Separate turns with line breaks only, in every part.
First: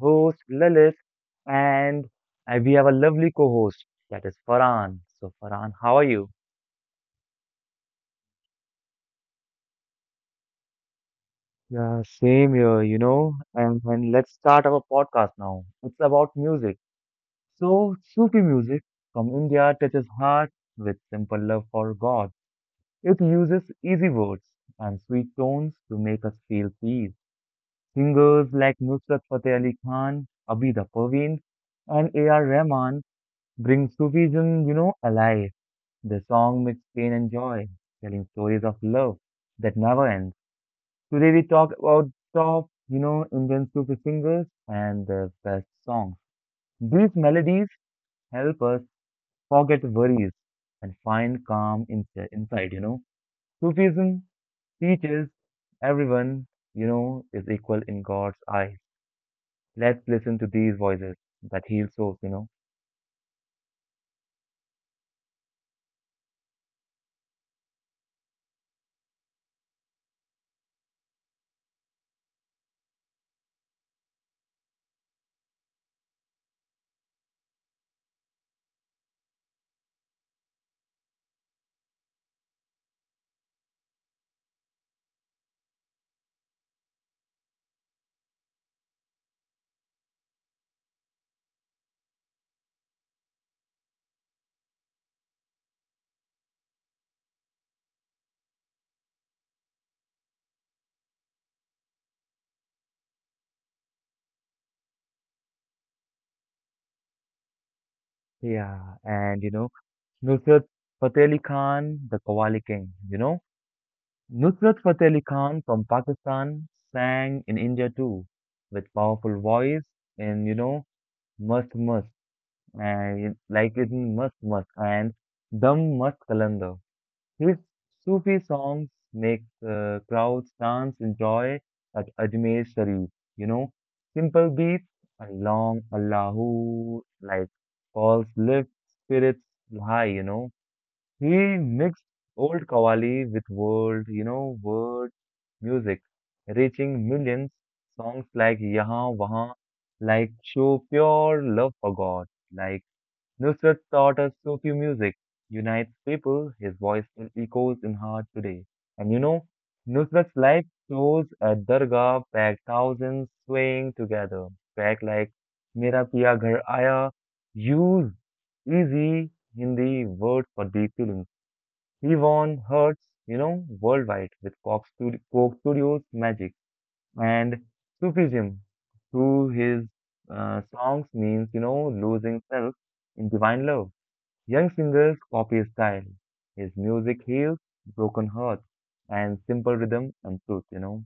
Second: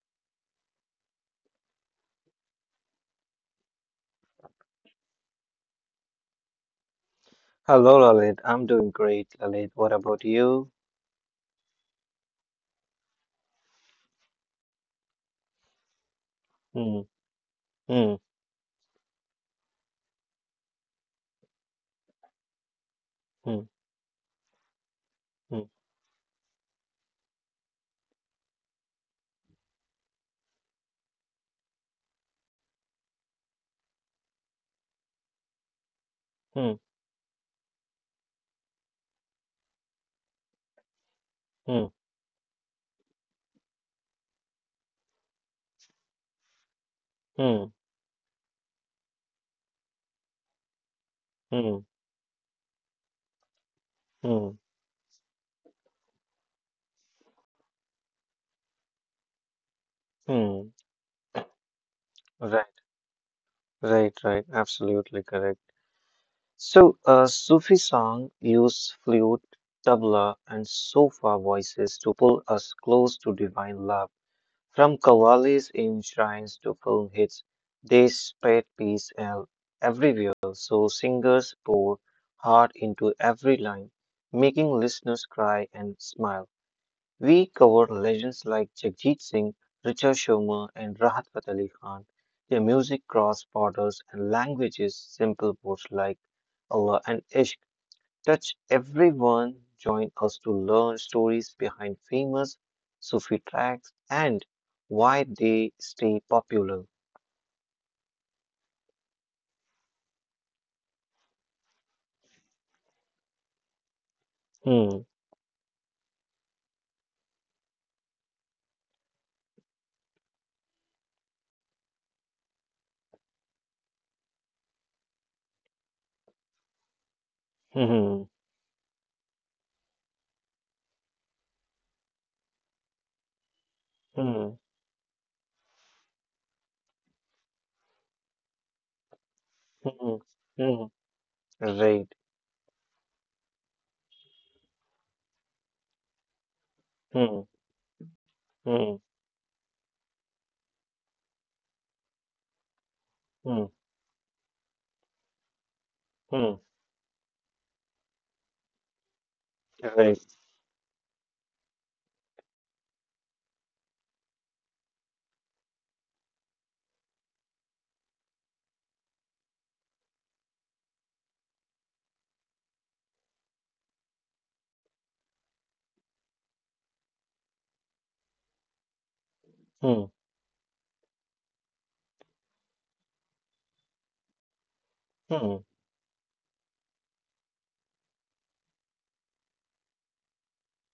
host, Lalit, and we have a lovely co-host that is Farhan. So, Farhan, how are you?
Hello, Lalit. I'm doing great, Lalit. What about you?
Yeah, same here, you know. And let's start our podcast now. It's about music.
Hmm,
So,
hmm,
Sufi music from India touches heart with simple love for God. It
hmm,
uses easy words and sweet
hmm,
tones to make us feel peace. Singers like Nusrat Fateh Ali Khan, Abida Parveen, and A.R. Rahman brings Sufism, you know, alive. The song
hmm,
makes pain and joy, telling stories of love that never ends. Today we talk
hmm,
about top, you know, Indian Sufi singers and their best songs. These melodies
hmm,
help us forget worries and find
hmm,
calm inside, inside you know. Sufism
hmm,
teaches everyone, you know, is equal in God's eyes. Let's listen to
hmm.
these voices that heal souls, you know.
Right, right, right. Absolutely correct. So, Sufi song use flute, tabla, and sofa voices to pull us close to divine love. From qawwalis in shrines to film hits, they spread peace everywhere, so singers pour heart into every line, making listeners cry and smile. We cover legends like Jagjit Singh, Richa Sharma, and Rahat Fateh Ali Khan. Their music crossed borders and languages, simple words like Allah and Ishq touch everyone. Join us to learn stories behind famous Sufi tracks and why they stay popular.
Yeah, and you know, Nusrat Fateh Ali Khan, the Qawwali King, you know. Nusrat Fateh
Hmm.
Ali Khan from Pakistan sang in India too, with powerful voice and you know, must and like in must and dum must kalanda. His
Hmm.
Sufi songs make crowds dance in joy at Ajmer Sharif, you know. Simple
Hmm.
beats and long Allahu like calls lift spirits high, you
Hmm.
know.
Hmm.
He
Hmm,
mixed
right.
old Qawwali with world, you know, world music, reaching
Hmm.
millions. Songs like
Hmm.
Yahan Wahan, like show pure love for God, like
Hmm.
Nusrat taught us Sufi music, unites people.
Hmm.
His voice still echoes in heart today. And you know, Nusrat's
Right.
live shows at Dargah packed thousands swaying together. Track like Mera Piya Ghar Aaya, use easy Hindi words for deep feelings he won hearts, you know, worldwide with Coke Studio, Coke Studios' magic and Sufism through his
Hmm.
songs means, you know, losing self in divine love. Young singers copy his
Hmm.
style. His music heals broken hearts and simple rhythm and truth, you know.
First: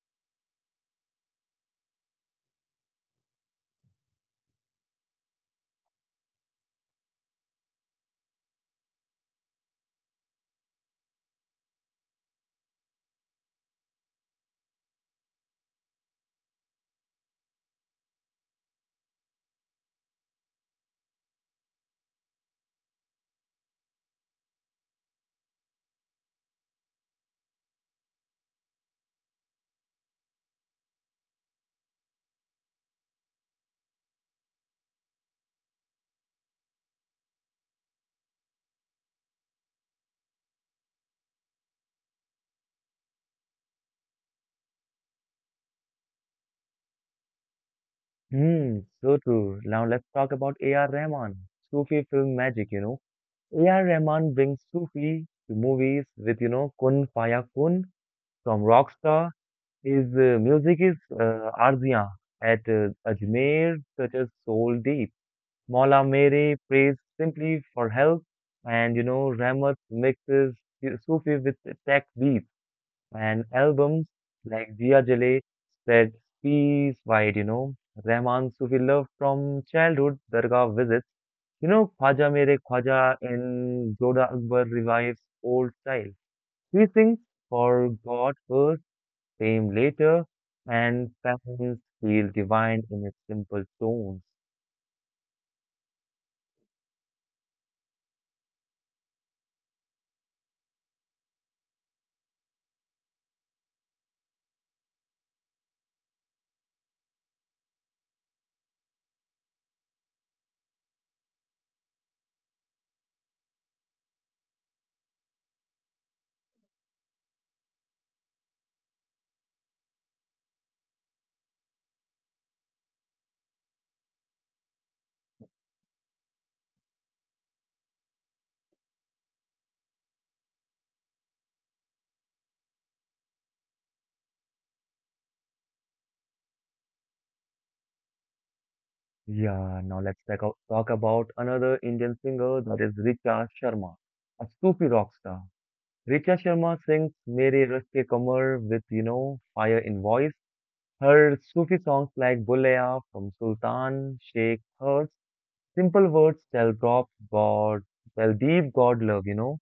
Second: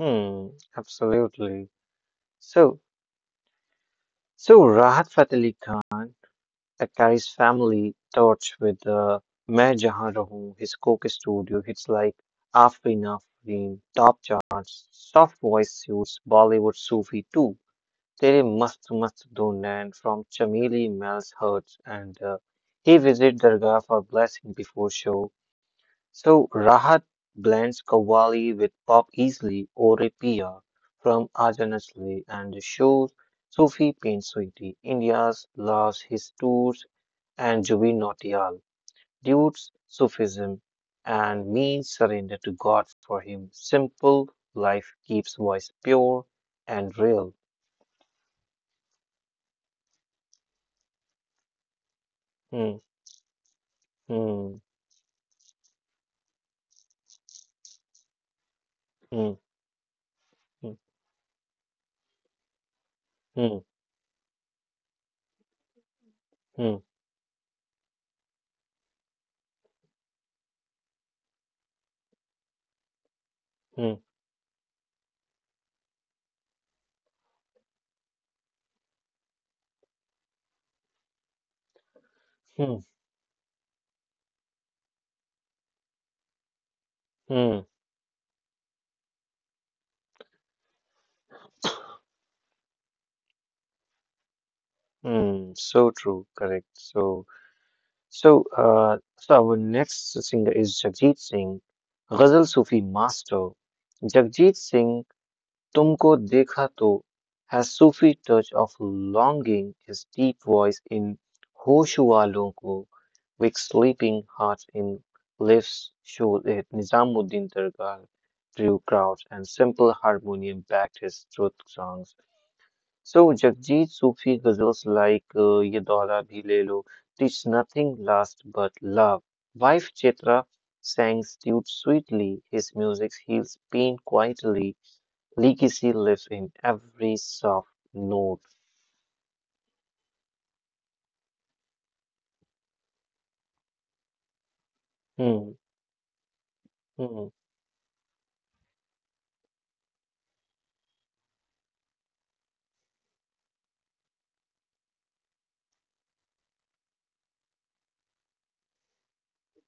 Hmm. Absolutely. So, so Rahat Fateh Ali Khan. Sakkari's family torch with Main Jahan Rahoon, his Coke studio hits like Aafin Aafin, top charts, soft voice suits Bollywood Sufi too. Tere Mast Mast Do Nain from Chameli Mel's Hurts and he visit Dargah for blessing before show. So Rahat blends Qawwali with pop easily or a from Ajan Asli and shows Sufi pain Sweetie. India's loves his tours and Jubin Nautiyal, dudes Sufism and means surrender to God for him. Simple life keeps voice pure and real.
Hmm, so true. Now let's talk about A.R. Rahman, Sufi film magic, you
Hmm,
know. A.R. Rahman brings
hmm,
Sufi to movies with, you know, Kun Faya Kun from Rockstar.
hmm,
His
hmm,
music is arziyan at
hmm,
Ajmer, such as Soul Deep. Maula Mere
hmm,
prays simply for help, and you know, Rahmat mixes Sufi with tech beats, and
hmm,
albums like Diya Jale spread peace wide, you know. Rahman Sufi love from childhood, Dargah visits. You know, Khwaja Mere
hmm,
Khwaja in Zoda Akbar revives old style. He sings
hmm,
for God first came later, and Patterns feel divine in its simple tones.
hmm. So true, correct. So our next singer is Jagjit Singh, Ghazal Sufi master. Jagjit Singh तुमको देखा तो है Sufi touch of longing is deep voice in होश वालों को wake sleeping heart in lift show it Nizamuddin Dargah drew crowds and simple harmonium backed his truth songs. So Jagjit Sufi ghazals like Ye Daura Bhi Le Lo teach nothing last but love. Wife Chitra sang suit sweetly. His music heals pain quietly. Legacy lives in every soft note.
Yeah, now let's talk about another Indian singer that is Richa Sharma, a Sufi rock
Hmm,
star. Richa Sharma sings
hmm,
Mere Raste Kamar with, you know, fire in voice. Her Sufi songs like Bulaya from Sultan, Sheikh, Hers, simple words tell God, God, tell deep God love, you know.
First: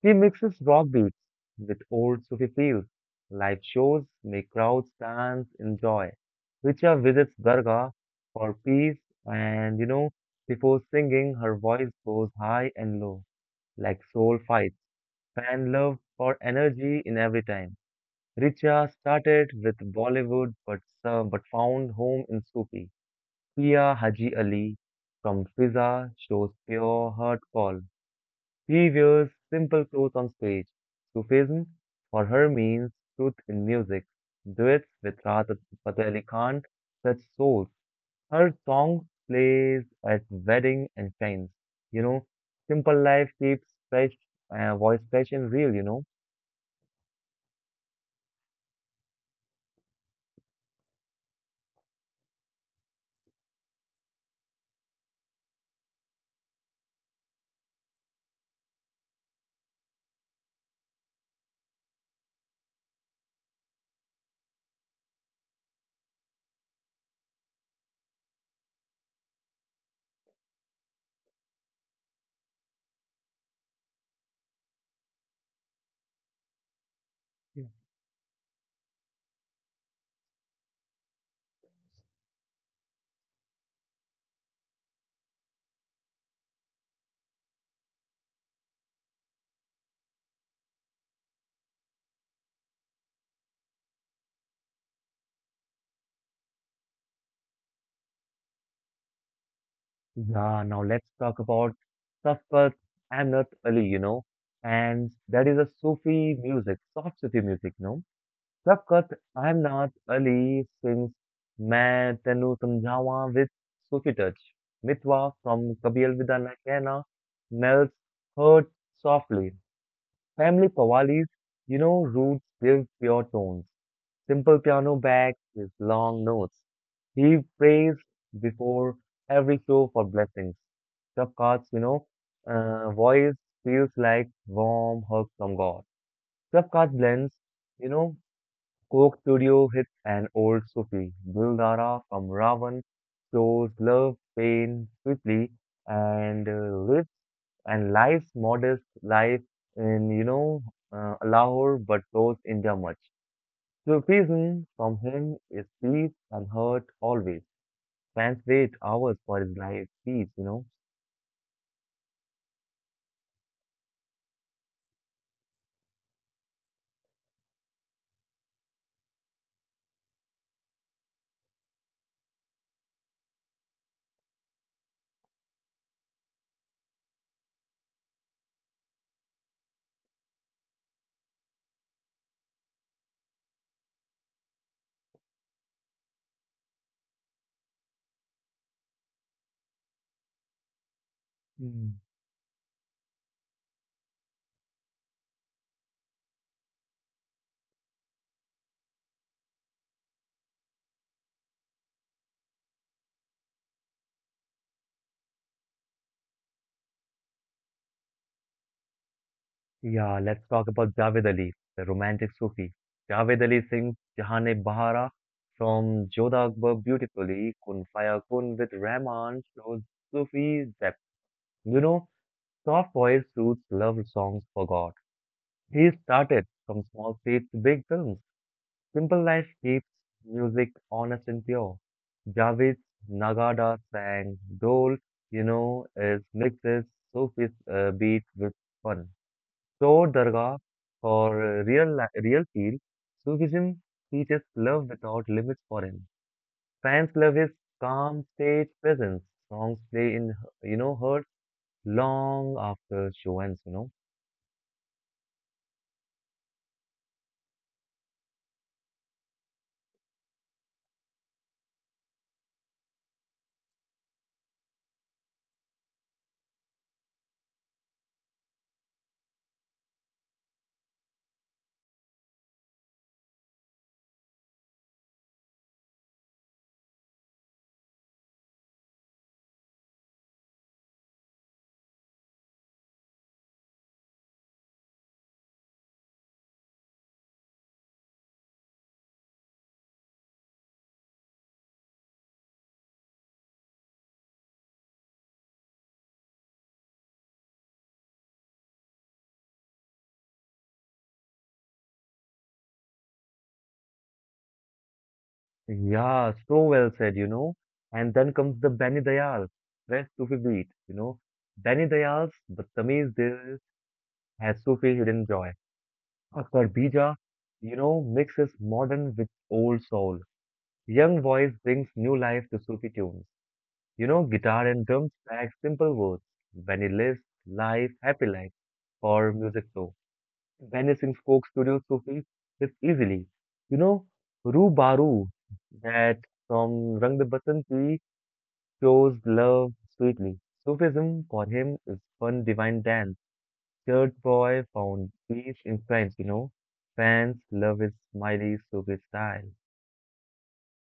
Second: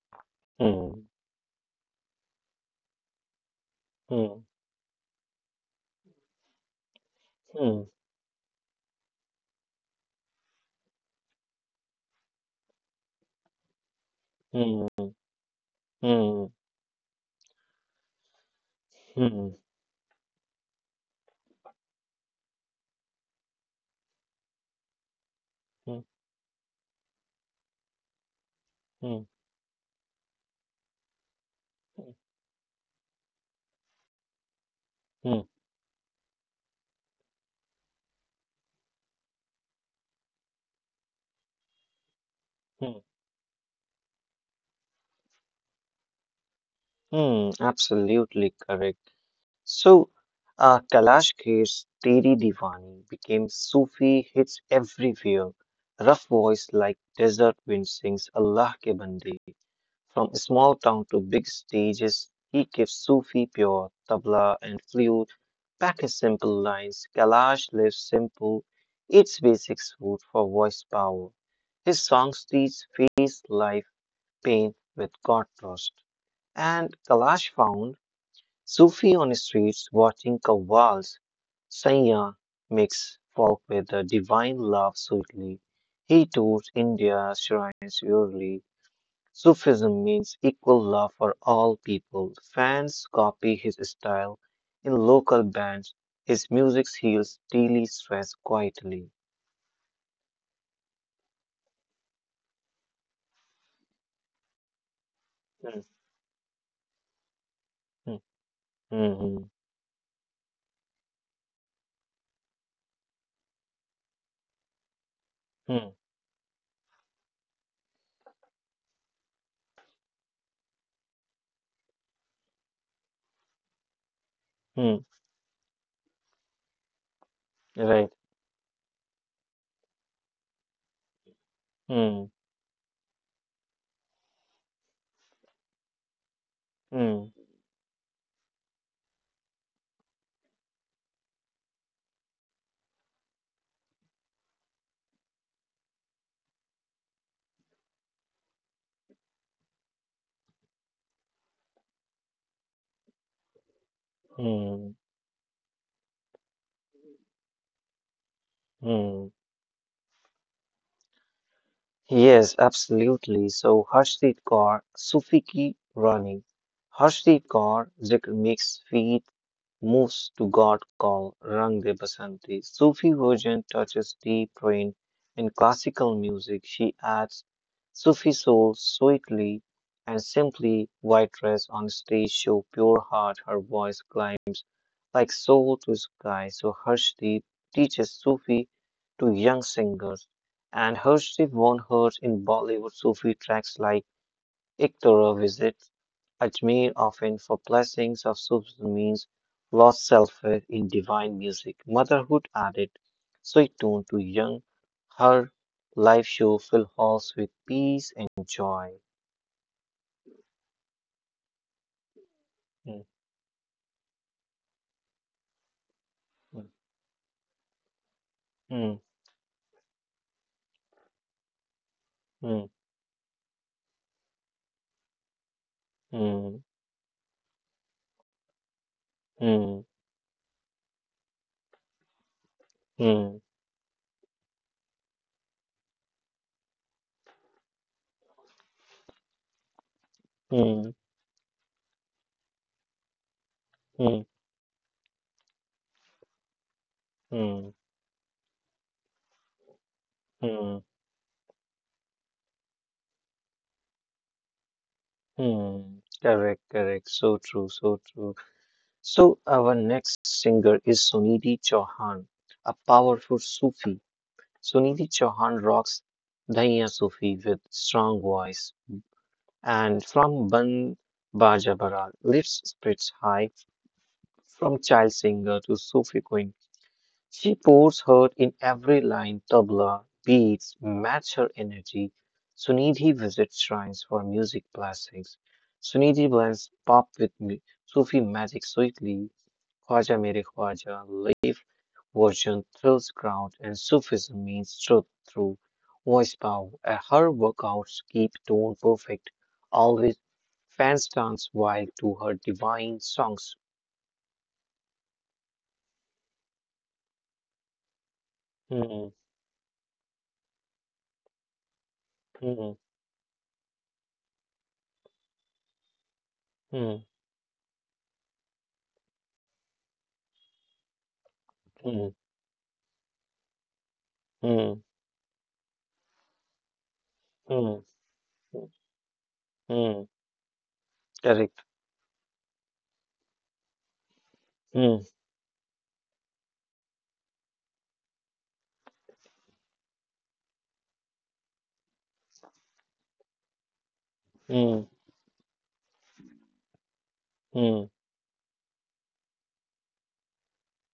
He mixes rock
hmm,
beats with old Sufi feels. Live shows
hmm,
make crowds dance in joy. Richa visits
hmm,
Dargah for peace, and you know, before singing, her voice goes high and low, like soul fights.
hmm,
Fan love for
hmm,
energy in every time. Richa started
hmm,
with Bollywood but found home in Sufi. Pia Haji Ali from
hmm,
Fiza shows pure heart call. He
hmm,
wears simple clothes on stage. Sufism for her means truth in music. Duets with
hmm,
Rahat Fateh Ali Khan touch souls. Her songs plays at wedding and friends. You know, simple
hmm,
life keeps voice fresh and real. You know.
hmm. Absolutely correct. So, Kalash Kher's Teri Diwani became Sufi hits everywhere. Rough voice like desert wind sings Allah ke Bande. From small town to big stages, he keeps Sufi pure, tabla and flute, back his simple lines. Kalash lives simple, eats basic food for voice power. His songs teach face, life, pain with God trust. And Kalash
Yeah.
found Sufi on the streets watching Qawwal's Saiyyah mix folk with the divine love sweetly. He tours India shrines yearly. Sufism means equal love for all people. Fans copy his style in local bands. His music heals daily stress quietly.
Yeah, now let's talk about Safwat Amnat Ali. You know, and that is a
Mm,
Sufi music, soft Sufi music. No.
mm,
Shafqat,
mm, mm,
I'm not Ali sings मैं तेनू समझावा with Sufi touch. Mitwa from
mm,
कभी अलविदा ना कहना melts hurt softly. Family Qawwalis, you know, roots give pure tones. Simple piano
mm,
back his long notes. He prays
right.
before every show for blessings. Shafqat's, you know,
Mm,
voice feels like warm hug from God. Shafqat
mm,
blends, you know, Coke Studio hits an old Sufi, Guldara from Ravan, shows love, pain swiftly, and uh, lives and lives modest life in you know Lahore, but goes India much. Sufism
mm,
from him is peace and hurt always. Fans wait hours
mm.
for his live speech, you
Yes, absolutely. So Harshit Kaur, Sufi ki Rani. Harshit Kaur zikr makes feet moves to God call Rang De Basanti. Sufi version touches deep rain in classical music. She adds Sufi soul sweetly and simply. White dress on stage show pure heart. Her voice climbs like soul to sky. So Harshdeep teaches Sufi to young singers. And Harshdeep won
know.
hers in Bollywood Sufi tracks like Iktora visits Ajmer often for blessings of Subhramany's lost self-faith in divine music. Motherhood added sweet tone to young. Her live show filled halls with peace and joy.
Yeah, let's talk about Javed Ali, the romantic Sufi.
Mm,
Javed Ali sings Jahane Bahara from Jodha Akbar beautifully, Kun Faya Kun with
mm,
Rahman shows Sufi depth. You know,
mm,
soft voice suits love songs for God. He started
mm,
from small stage to big films. Simple life
mm,
keeps music honest and pure. Javed
mm,
Nagada sang Dole, you know, is mixes Sufi beat with fun. So, Dargah,
mm,
for real feel, Sufism
mm, mm,
teaches love without limits for him. Fans love his
mm,
calm stage presence. Songs play you
mm.
know, heard long after show ends, you know.
Mm. Correct, correct. So true, so true. So our next singer is Sunidhi Chauhan, a powerful Sufi. Sunidhi Chauhan rocks Dhaiya Sufi with strong voice, and from Ban Baja Barat lifts spirits high. From child singer to Sufi queen, she pours her in every line. Tabla beats match her energy. Sunidhi visits shrines for music blessings. Sunidhi blends pop with Sufi magic sweetly. Khwaja Mere Khwaja, version thrills crowd and Sufism means truth through voice power. Her workouts keep tone perfect, always fans dance wild to her divine songs.
Yeah, so well said, you know. And then comes the Bani
Hmm,
Dayal, best Sufi beat, you know. Bani Dayal's
hmm,
Badtameez Dil has Sufi hidden joy. Akbar
hmm,
Bija, you know, mixes modern with old soul. Young voice brings
hmm,
new life to Sufi tunes. You know, guitar
hmm,
and drums lack simple words. When he lives
hmm,
life, happy life,
hmm,
for music so.
hmm,
When he sings folk
correct.
studio Sufi, it's easily. You know, Ru
Hmm,
Baru, that from Rang de Basanti shows love sweetly. Sufism for him is one divine dance. Church boy
hmm,
found peace in friends, you know. Fans love
hmm.
his smiley Sufi style.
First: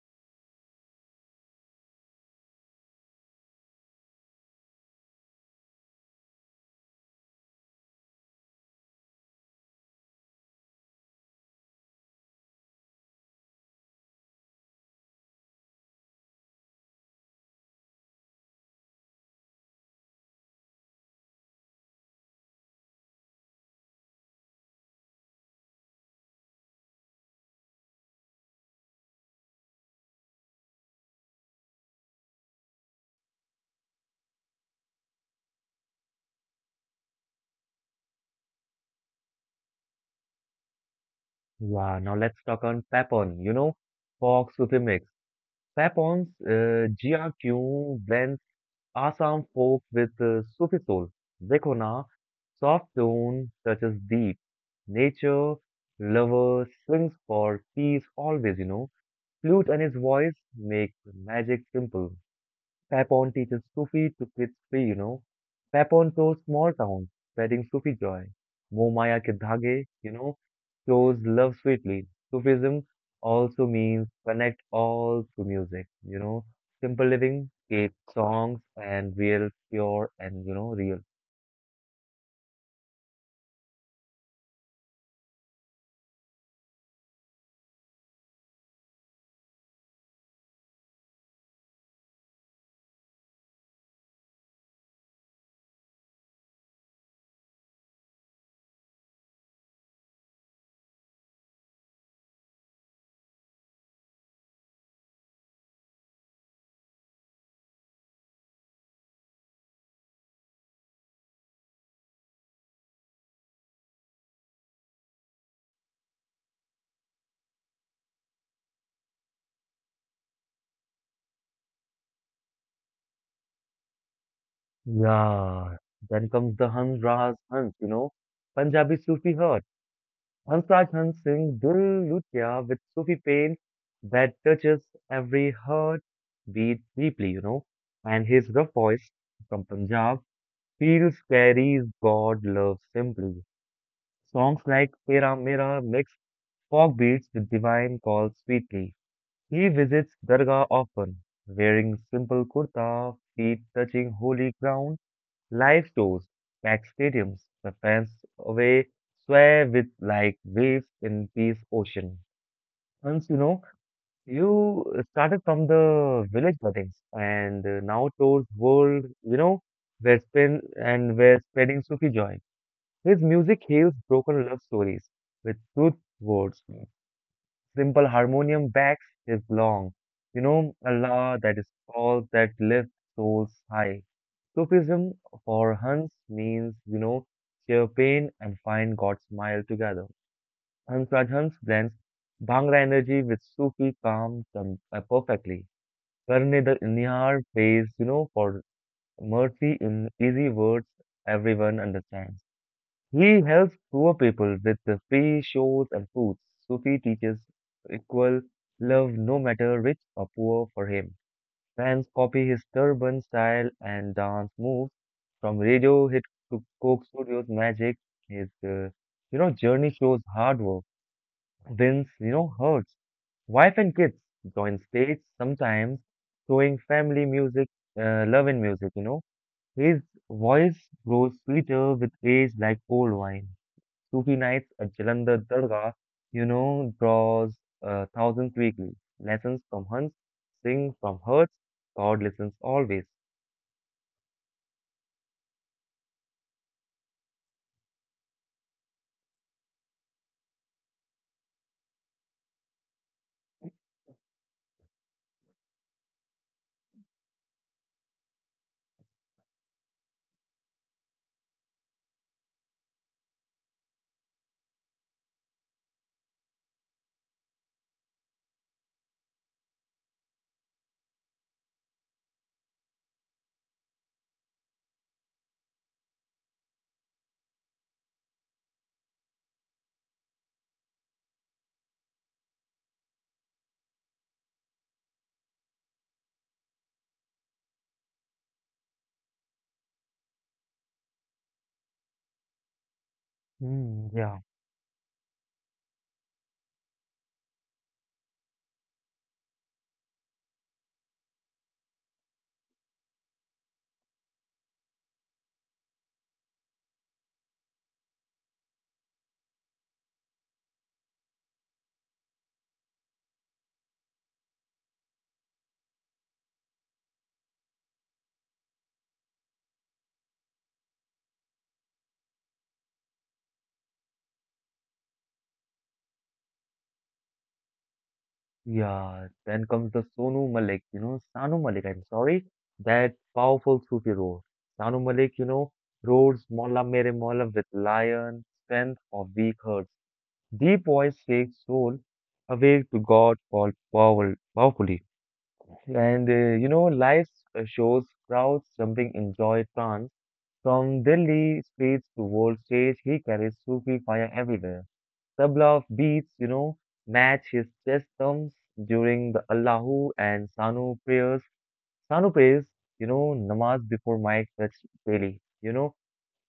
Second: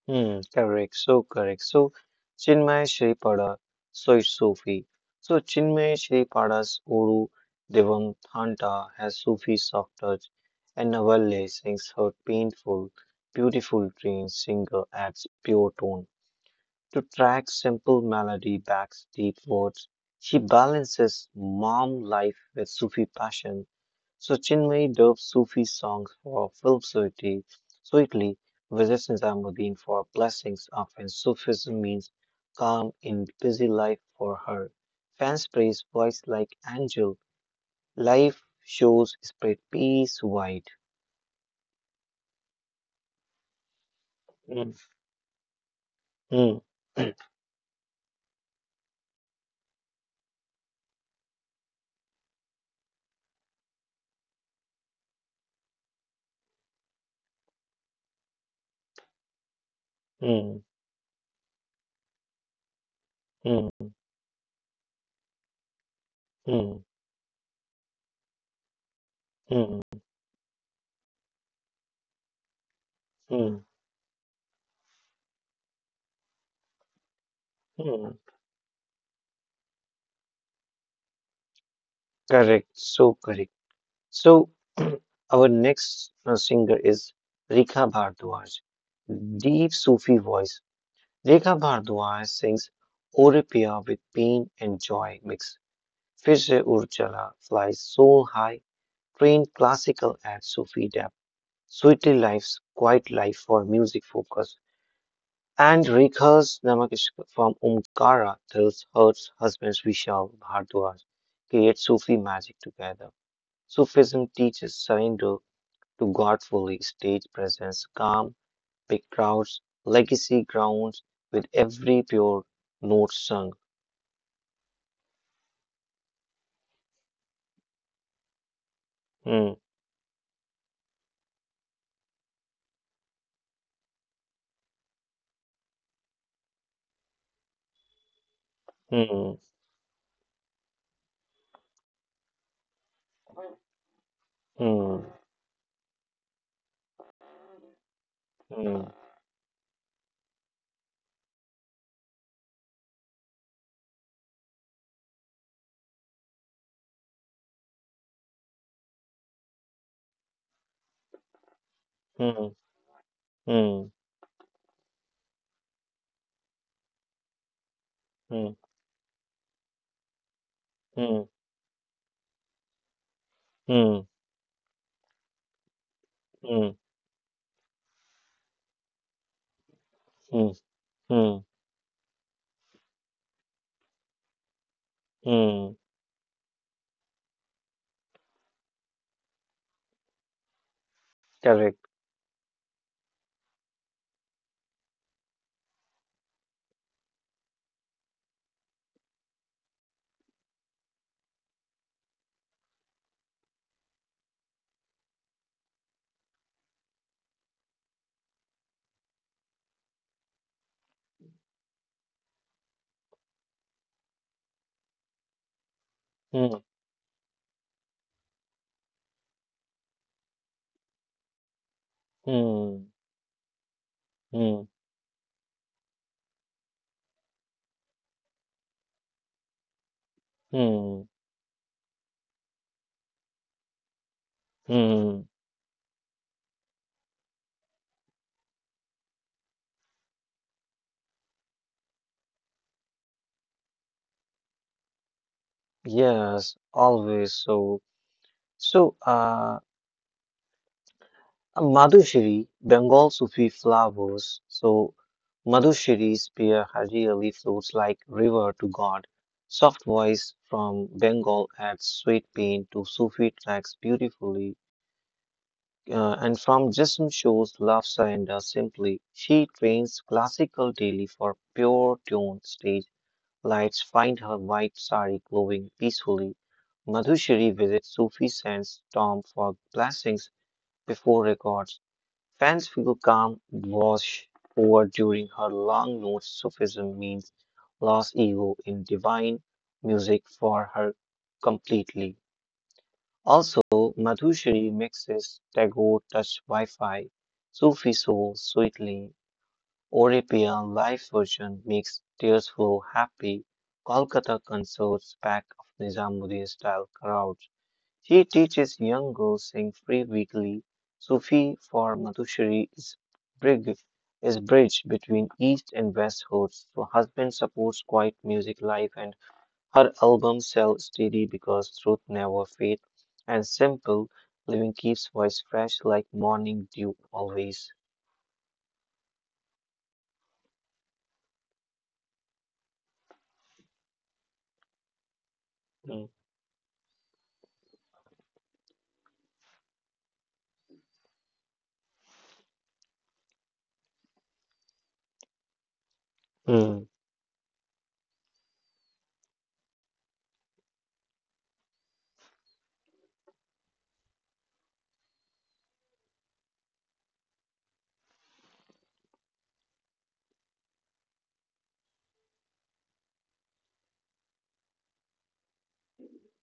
Hmm, correct. So correct. So Chinmay Shripada is Sufi. So Chinmay Shripada's Uru Devam Thanta has Sufi soft touch, and Navalle sings her painful, beautiful trained singer adds pure tone. To track simple melody backs deep words, she balances mom life with Sufi passion. So Chinmay dubbed Sufi songs for Philosophy sweetly visits Nizamuddin for blessings. Often Sufism means calm in busy life for her. Fans praise voice like angel. Life shows spread peace wide.
Yeah, now let's talk on Papon, you know, folk
Mm,
Sufi mix. Papons,
mm,
GRQ blends Assam folk with Sufi soul. Zekona, soft tone touches deep. Nature lover swings for peace always, you know. Flute and his voice
mm,
make magic simple. Papon teaches
mm,
Sufi to kids free, you know. Papon tours small
mm,
towns, spreading Sufi joy. Momaya ke dhage,
mm,
you know, shows love sweetly. Sufism
mm, mm.
also means connect all to music, you know. Simple living, escape songs and real, pure and, you know, real.
Correct. So our next singer is Rika Bhardwaj deep Sufi voice Rekha Bhardwaj sings "O Re Piya" with pain and joy mixed. Fir Se Urjala flies soul high, trained classical at Sufi depth. Sweetly Life's Quiet Life for music focus. And Rekha's Namakshika from Omkara tells her husband Vishal Bhardwaj create Sufi magic together. Sufism teaches surrender to God fully, stage presence, calm, big crowds, legacy grounds with every pure note sung.
Yeah. Then comes the Hans Raz Hans, you know. Punjabi Sufi
Mm,
heart. Hansraj Hans sings Dil Lutia with Sufi pain that touches every heart beat deeply, you know. And his rough voice
mm,
from Punjab feels carries God love simply. Songs like
mm,
Tera Mera mix folk beats with divine calls
mm,
sweetly. He visits Dargah often, wearing simple kurta, feet touching holy ground. Live tours, packed stadiums, where fans away swear with like waves in peace ocean.
mm,
Once you know,
mm,
you started from the village weddings and now tours
mm,
world, you know, we're spin and
mm,
we're spreading Sufi joy. His music heals
mm,
broken love stories with truth words
mm,
simple harmonium backs his long. You
mm,
know, Allah
mm,
that is called that lifts souls high. Sufism
mm.
for Hans means, you know, share pain and find God's smile together. Hans Raj Hans
Correct.
blends Bhangra energy with Sufi perfectly. Karne the Nihar pays, you know, for mercy in easy words everyone understands. He helps poor people with the free shows and foods. Sufi teaches equal love no matter rich or poor for him. Fans copy his turban style and dance moves. From radio hit
Mm,
to Coke Studios magic, his you know journey shows hard work, wins, you know
mm,
hurts. Wife and kids
mm,
join stage sometimes, showing family love in music. You know his voice
mm,
grows sweeter with age like old wine. Sufi nights at
mm.
Jalandhar Dargah, you know, draws thousands weekly. Lessons from hunts, sing from hearts, God listens always.
Yes, always so. So, Madhushiri, Bengal Sufi flowers. So, Madhushiri's spear really flows like river to God. Soft voice from Bengal adds sweet pain to Sufi tracks beautifully. And from Jism shows Lafsa and Simply. She trains classical daily for pure tone stage. Lights find her white sari glowing peacefully. Madhushiri visits Sufi sands tomb for blessings before records. Fans feel calm wash over during her long notes. Sufism means lost ego in divine music for her completely. Also,
Hmm. Yeah,
Madhushri mixes Tagore Touch Wi-Fi, Sufi Soul Sweetly, European live version makes Tears Flow Happy, Kolkata concerts pack of Nizamuddin style crowds. She teaches young girls sing free weekly. Sufi for Madhushri is bridge, bridge between East and West hosts, so husband supports quiet music life and her albums sell steady because truth never fades, and simple living keeps voice fresh like morning dew always.
yeah. Then comes the Sonu Malik, you know, Sanu Malik, I'm sorry, that powerful Sufi roar. Sanu Malik, you know,
Mm,
roars Molla Mere Molla with lion, strength of weak hearts. Deep voice shakes soul awake to God called power, powerfully. And you know,
mm,
live shows crowds jumping in joy trance. From Delhi streets to world stage, he carries Sufi fire everywhere. Tabla beats, you know, match his chest thumbs during the Allahu and Sanu prayers. Sanu prays, you know, namaz before mic touch daily, you know,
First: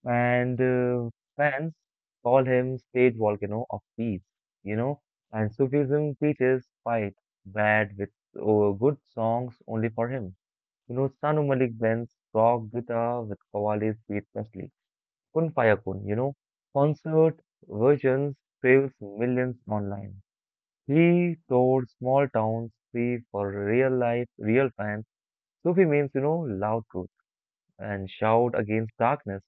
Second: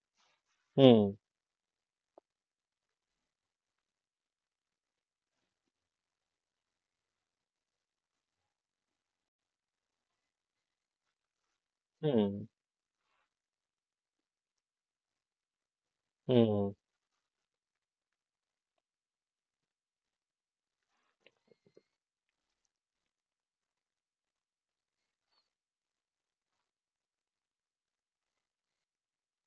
and
mm,
fans call him stage volcano of peace, you know, and Sufism teaches fight bad with good songs only for him. You know, Sanu Malik blends
mm,
rock guitar with Qawwali's Beat Musli. Kun Faya Kun, you know,
mm,
concert versions fills millions online. He toured small towns free for real life, real fans. Sufi means, you know, loud truth and shout against darkness.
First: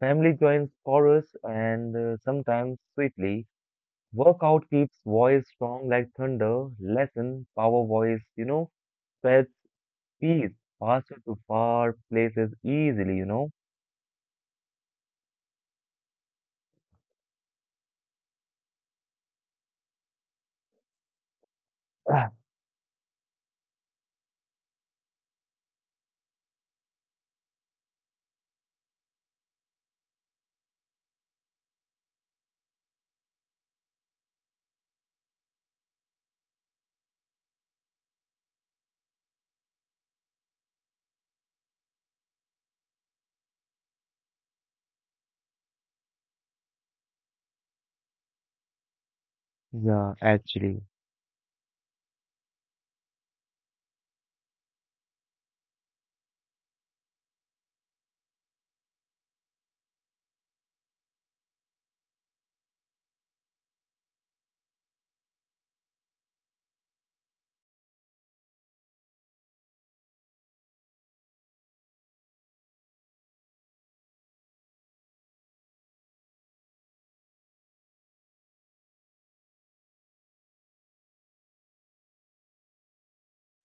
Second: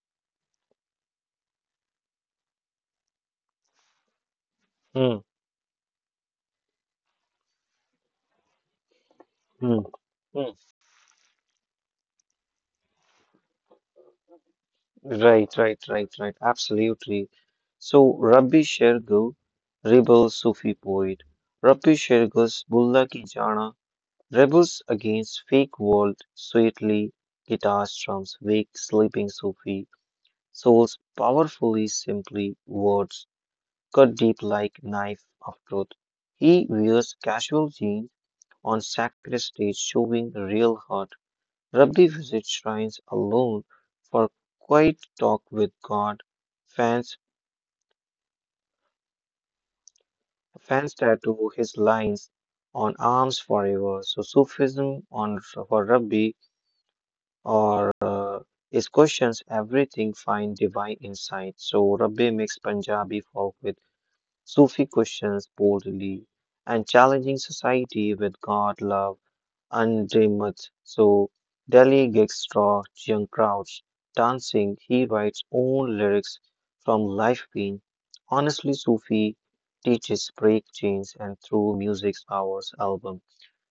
Family joins chorus and sometimes sweetly. Workout keeps
mm,
voice strong like thunder. Lesson, power voice, you know, spreads
mm,
peace
mm.
faster to far places easily, you know.
Right, right, right, right. Absolutely. So Rabbi Shergill, rebel Sufi poet. Rabbi
Ah,
Shergill's Bulla Ki Jana rebels against fake world sweetly. Guitar strums wake sleeping Sufi. Souls powerfully simply words cut deep like knife of truth. He wears casual jeans on sacred stage showing real heart. Rabdi visits shrines alone for quiet talk with God. Fans
yeah,
fans
actually.
tattoo his lines on arms forever. So Sufism on for Rabbi or is questions everything find divine insight. So Rabbi makes Punjabi folk with Sufi questions boldly and challenging society with God, love, and dreamers. So Delhi gigs draw young crowds. Dancing, he writes own lyrics from life pain. Honestly, Sufi teaches break chains and through music's hours album.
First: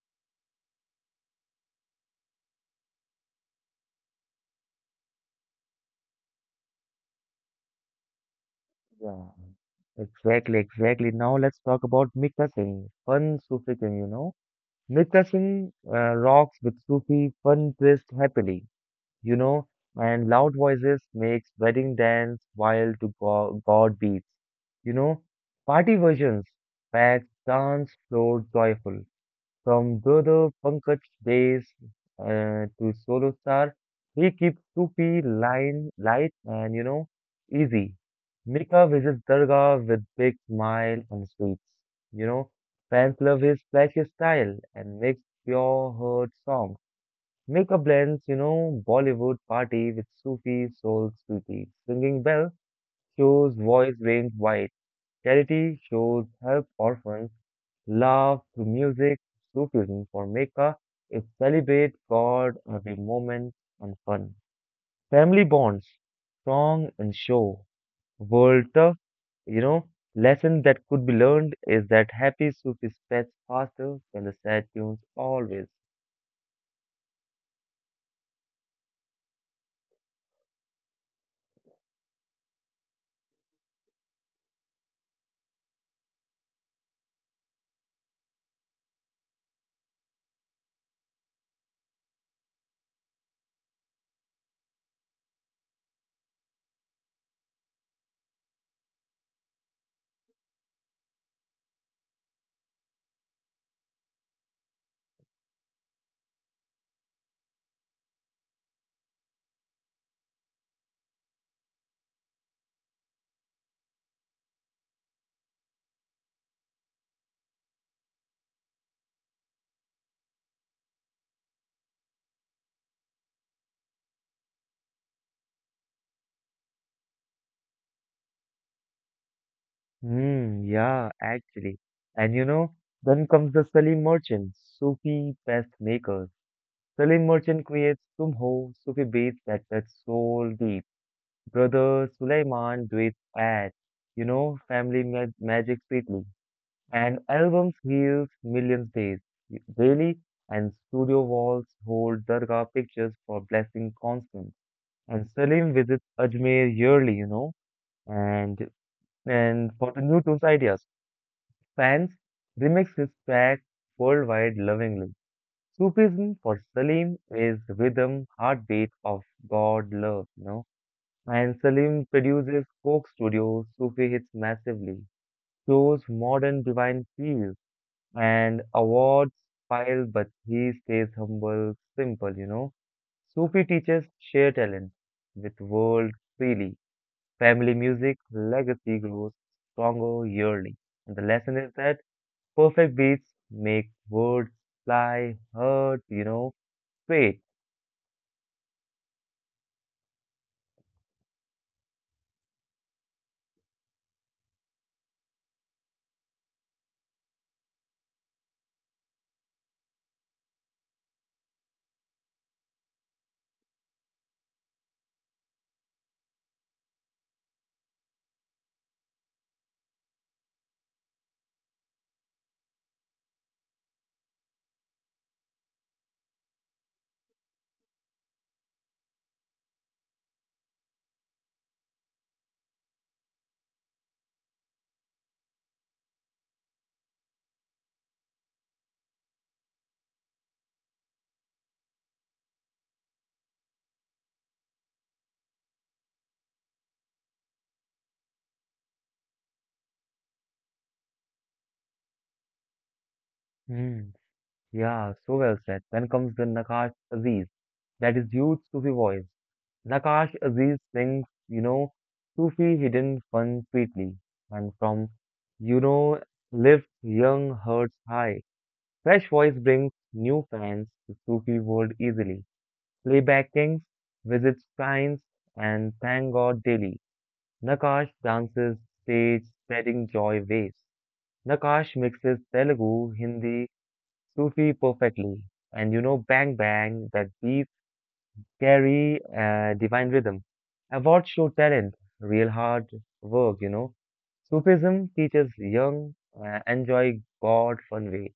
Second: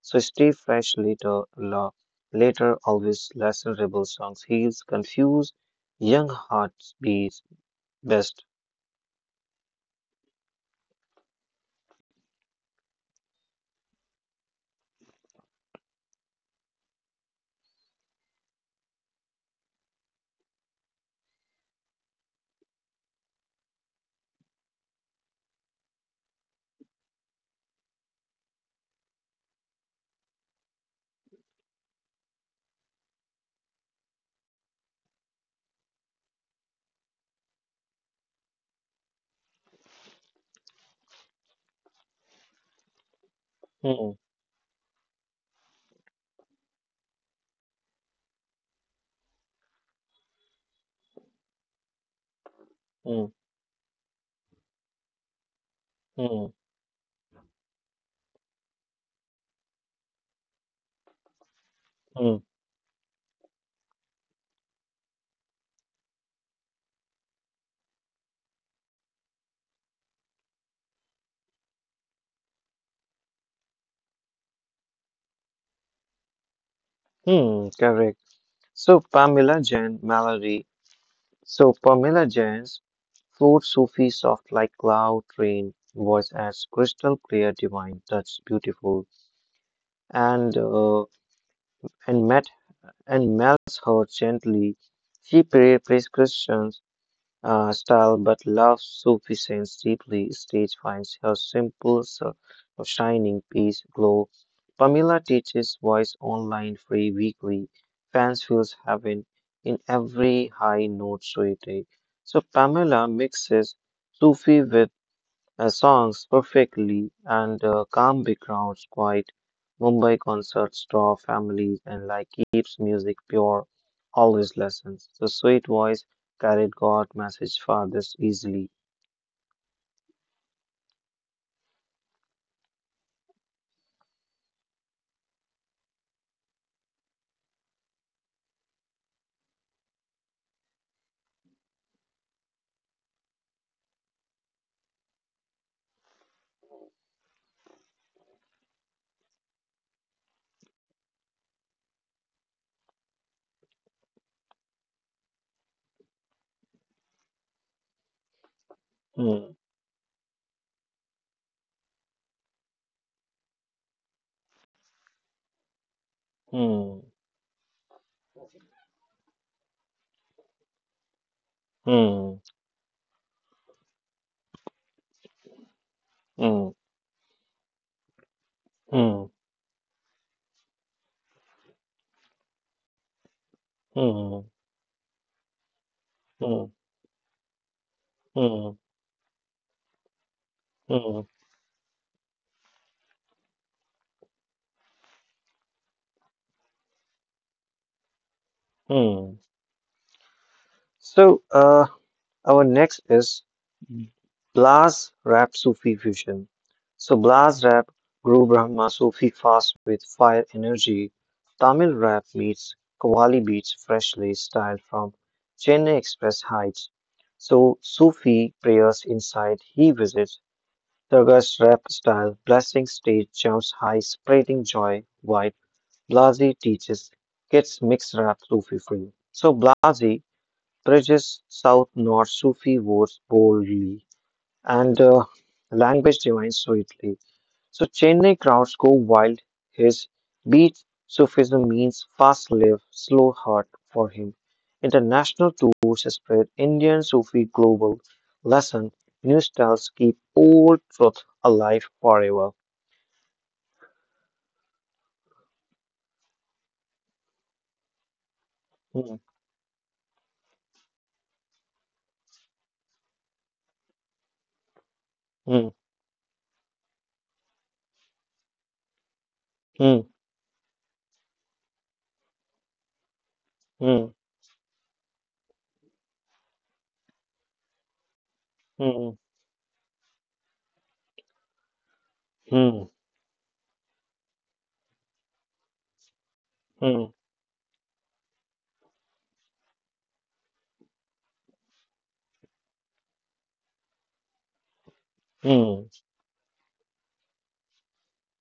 So stay fresh later always lesson rebel songs heals, confuse young hearts beats best.
Yeah. Exactly, exactly. Now let's talk about Mika Singh, fun Sufi king, you know. Mika Singh rocks with Sufi fun twist happily, you know, and loud voices makes wedding dance wild to go God beats, you know. Party versions pack dance floor joyful, from Brother Pankaj days to solo star, he keeps Sufi line light and you know easy. Mika visits Durga with big smile and sweets. You know, fans love his flashy
Hmm,
style and makes pure heart songs. Mika blends, you know, Bollywood party with Sufi soul Sufi. Singing bell
hmm,
shows voice range wide. Charity shows
hmm,
help orphans, love through music, Sufism for Mecca, it celebrates
hmm.
God, every moment, and fun. Family bonds, song and show, world tough, you know, lesson that could be learned is that happy soup is faster than the sad tunes always.
Hmm, correct. So Pamela Jain Mallory. So Pamela Jain's flute Sufi soft like cloud rain voice as crystal clear divine touch beautiful and uh, and met and melts her gently. She pray prescriptions style but loves sufficiency deeply. Stage finds her simple, a shining peace glow. Pamela teaches voice online free weekly. Fans feels heaven in every high note suite. So Pamela mixes Sufi with songs perfectly and calm backgrounds, quiet Mumbai concerts draw families and like keeps music pure, always lessons. The sweet voice carried God message farthest easily.
Hmm, yeah, actually. And then comes the Salim merchants, Sufi best makers. Salim Merchant creates Tum Ho Sufi beats that touch soul deep. Brother Sulaiman do it at, family magic sweetly. And albums heals millions days daily, and studio walls hold Dargah pictures for blessing constant. And Salim visits Ajmer yearly, and
Hmm,
and for the new tunes ideas. Fans remix his track worldwide lovingly. Sufism for
hmm,
Salim is rhythm, heartbeat of God love, you know. And Salim
hmm,
produces Coke Studios, Sufi hits massively, shows
hmm,
modern divine fields and
hmm,
awards pile, but he stays humble, simple, you know. Sufi teaches
hmm,
share talent with world
hmm,
freely. Family music
hmm,
legacy grows stronger yearly. And the
hmm,
lesson is that perfect beats make words fly, hurt, straight.
hmm. So our next is Blaz rap Sufi fusion. So Blaz rap grew Brahma Sufi fast with fire energy. Tamil rap meets Qawwali beats freshly styled from Chennai Express Heights. So Sufi prayers inside he visits. Durga's rap style blessing stage jumps high spreading joy wide. Blazi teaches kids mixed rap Sufi free. So Blazi bridges South North Sufi wars boldly and language divines sweetly. So Chennai crowds go wild. His beat Sufism means fast live, slow heart for him. International tours spread Indian Sufi global lesson. New styles keep old truth alive forever.
Hmm, yeah, so well said. Then comes the Nakash Aziz, that is huge Sufi
Hmm,
voice. Nakash Aziz sings, Sufi hidden fun sweetly, and from,
hmm,
you know, lifts young hearts high. Fresh voice
hmm,
brings new fans to Sufi world easily. Playback kings
hmm,
visits shrines and thank God daily. Nakash dances
hmm,
stage, spreading joy waves. Nakash mixes
hmm,
Telugu, Hindi, Sufi perfectly. And Bang
hmm,
Bang, that deep, scary, divine rhythm. Awards show talent, real hard work, you know. Sufism teaches
hmm,
young, enjoy God fun way.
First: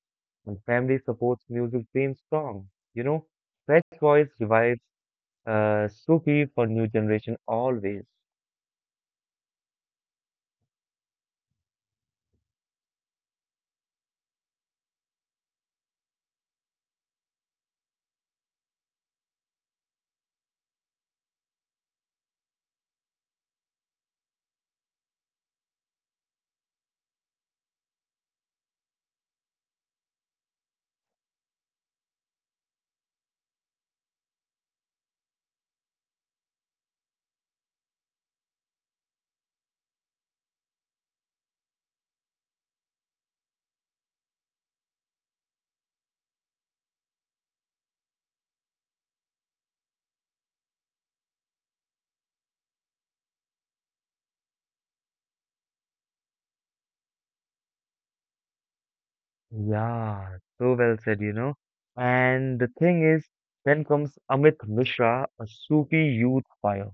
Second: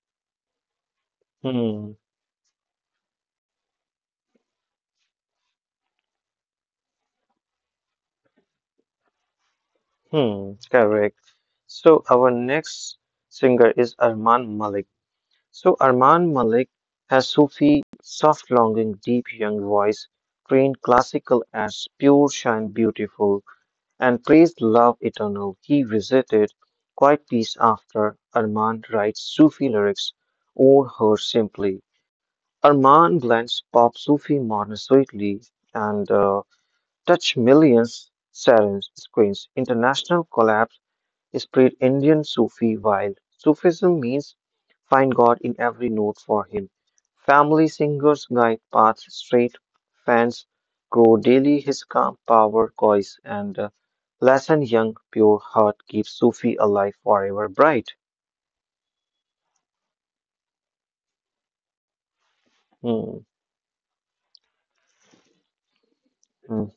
And family supports music
hmm,
dreams strong. You know, Fresh voice revives Sufi for new generation always.
hmm. Correct. So our next singer is Arman Malik. So Arman Malik has Sufi, soft longing, deep young voice, trained classical as pure shine beautiful, and praised love eternal. He visited quite peace after Arman writes Sufi lyrics or her simply. Arman blends pop Sufi modern sweetly and touch millions serene screens. International collabs spread Indian Sufi while Sufism means find God in every note for him. Family singers guide paths straight, fans grow daily his calm power coils and lesson young pure heart keeps Sufi alive forever bright.
Yeah, so well said, you know. And the thing is,
Hmm,
then comes Amit Mishra, a Sufi youth
hmm,
fire.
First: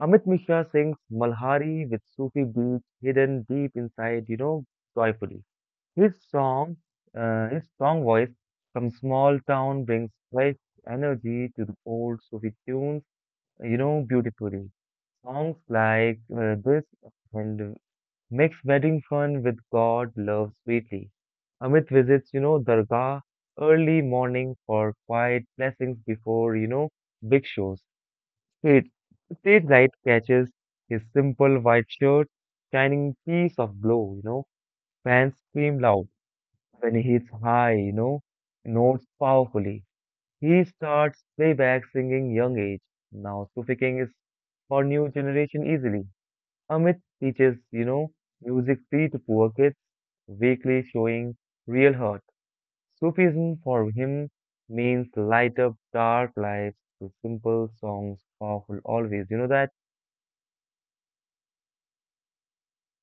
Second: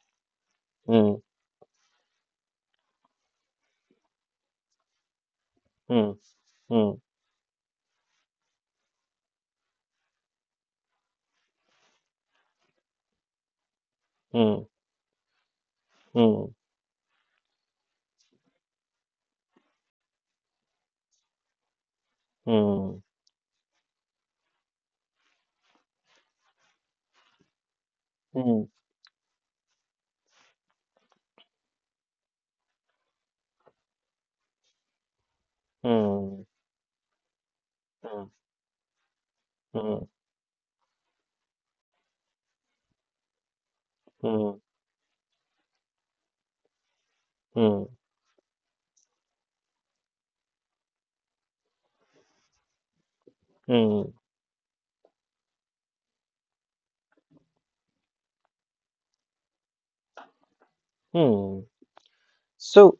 Amit Mishra sings
hmm,
Malhari with Sufi beats hidden deep inside, joyfully.
hmm,
His song,
hmm,
his strong voice from small town brings fresh energy to the old Sufi tunes, beautifully. Songs like
hmm,
this and makes wedding fun with God love sweetly. Amit visits,
hmm,
Dargah early morning for quiet blessings before, big shows.
hmm, hmm,
Kate, stage light catches his simple white shirt, shining piece of glow, you know. Fans scream
hmm,
loud
hmm,
when he hits high, notes powerfully. He starts playback singing young age, now Sufi King is
hmm,
for new generation easily. Amit teaches,
hmm,
music free to poor kids, weekly showing real hurt. Sufism for
hmm, hmm,
him means light up dark lives with simple songs, powerful always. You know that?
hmm. So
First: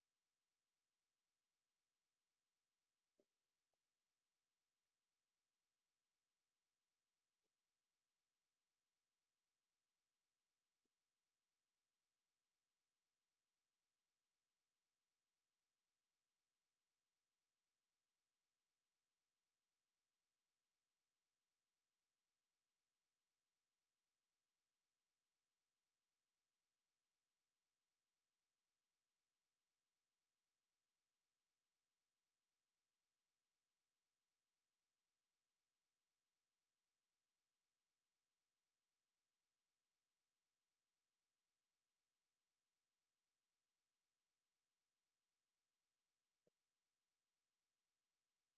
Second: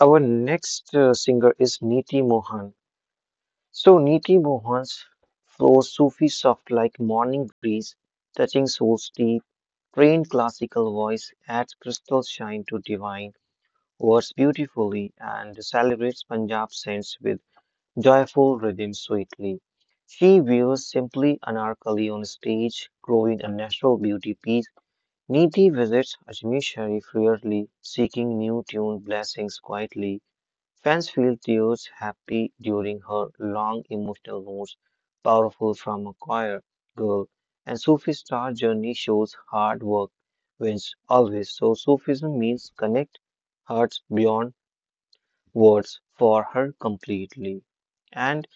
our next singer is Niti Mohan. So Niti Mohan's flows Sufi soft like morning breeze, touching soul's deep, trained classical voice adds crystal shine to divine words beautifully and celebrates Punjab saints with joyful rhythm sweetly. She wears simply anarkali on stage, growing a natural beauty piece. Niti visits Ajmer Sharif rarely, seeking new tune blessings quietly. Fans feel Theo's happy during her long emotional notes, powerful from a choir girl, and Sufi star journey shows hard work wins always. So Sufism means connect hearts beyond words for her completely. And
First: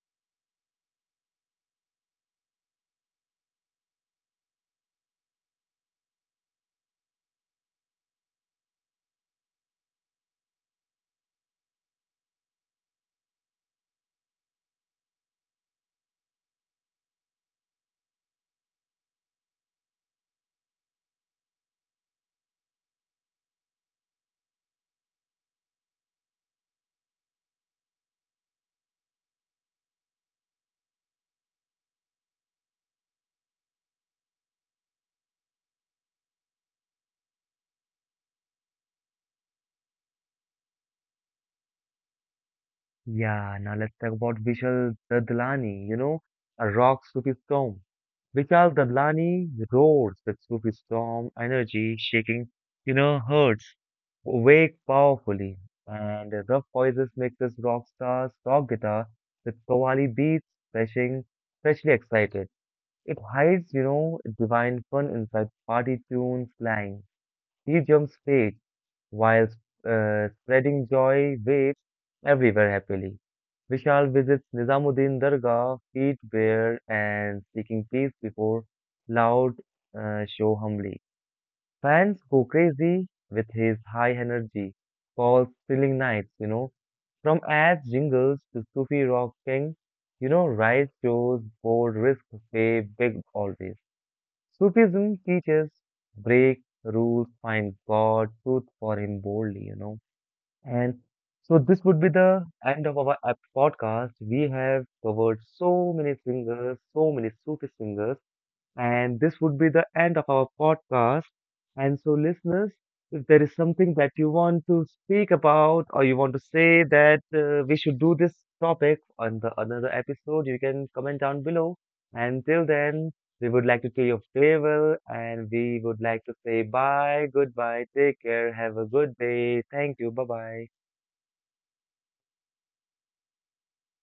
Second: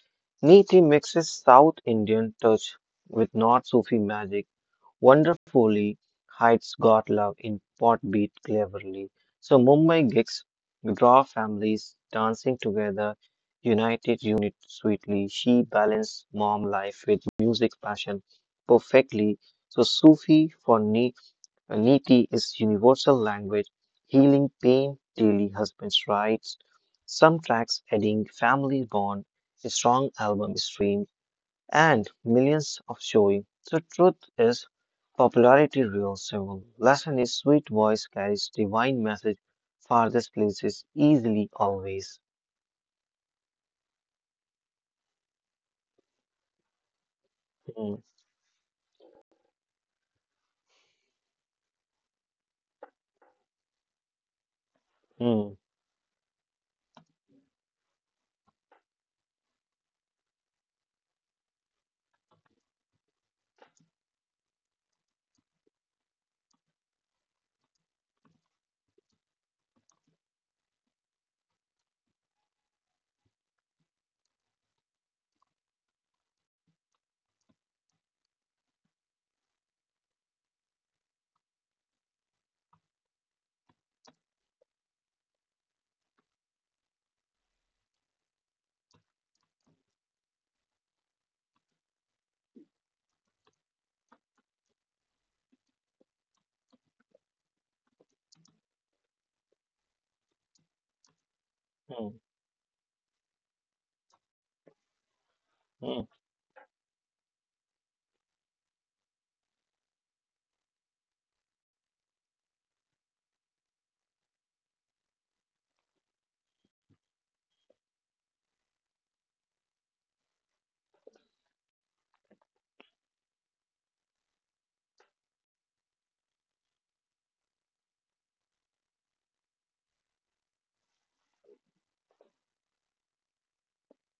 Niti mixes South Indian touch with North Sufi magic wonderfully hides God love in pot beat cleverly. So Mumbai gigs draw families dancing together, united unit sweetly. She balanced mom life with music passion perfectly. So Sufi for Niti is universal language, healing pain, daily husband's rights. Some tracks adding family bond, a strong album stream and millions of showing. The truth is, popularity rules soul. Lesson is sweet voice carries divine message. Farthest places easily always.
Yeah, now let's talk about Vishal Dadlani, you know, a rock Sufi storm.
Hmm,
Vishal Dadlani roars with Sufi storm energy, shaking, you know, hearts, wake
hmm,
powerfully. And the rough voices make this rock star's rock guitar with Qawwali beats, freshing, freshly excited. It hides, you know, divine fun inside party tunes slang. He jumps straight while spreading joy waves everywhere happily. Vishal visits Nizamuddin Dargah, feet bare and seeking peace before loud show humbly. Fans go crazy with his high energy, calls thrilling nights, you know, from ads jingles to Sufi rock king, you know, riot shows, bold risk, pay big always. Sufism teaches break rules, find God, truth for him boldly, you know. And so
hmm,
this would be the end of our podcast. We have covered
hmm.
so many singers, so many Sufi singers. And this would be the end of our podcast. And so, listeners, if there is something that you want to speak about or you want to say that we should do this topic on the another episode, you can comment down below. And till then, we would like to say your farewell and we would like to say bye, goodbye, take care, have a good day. Thank you. Bye bye.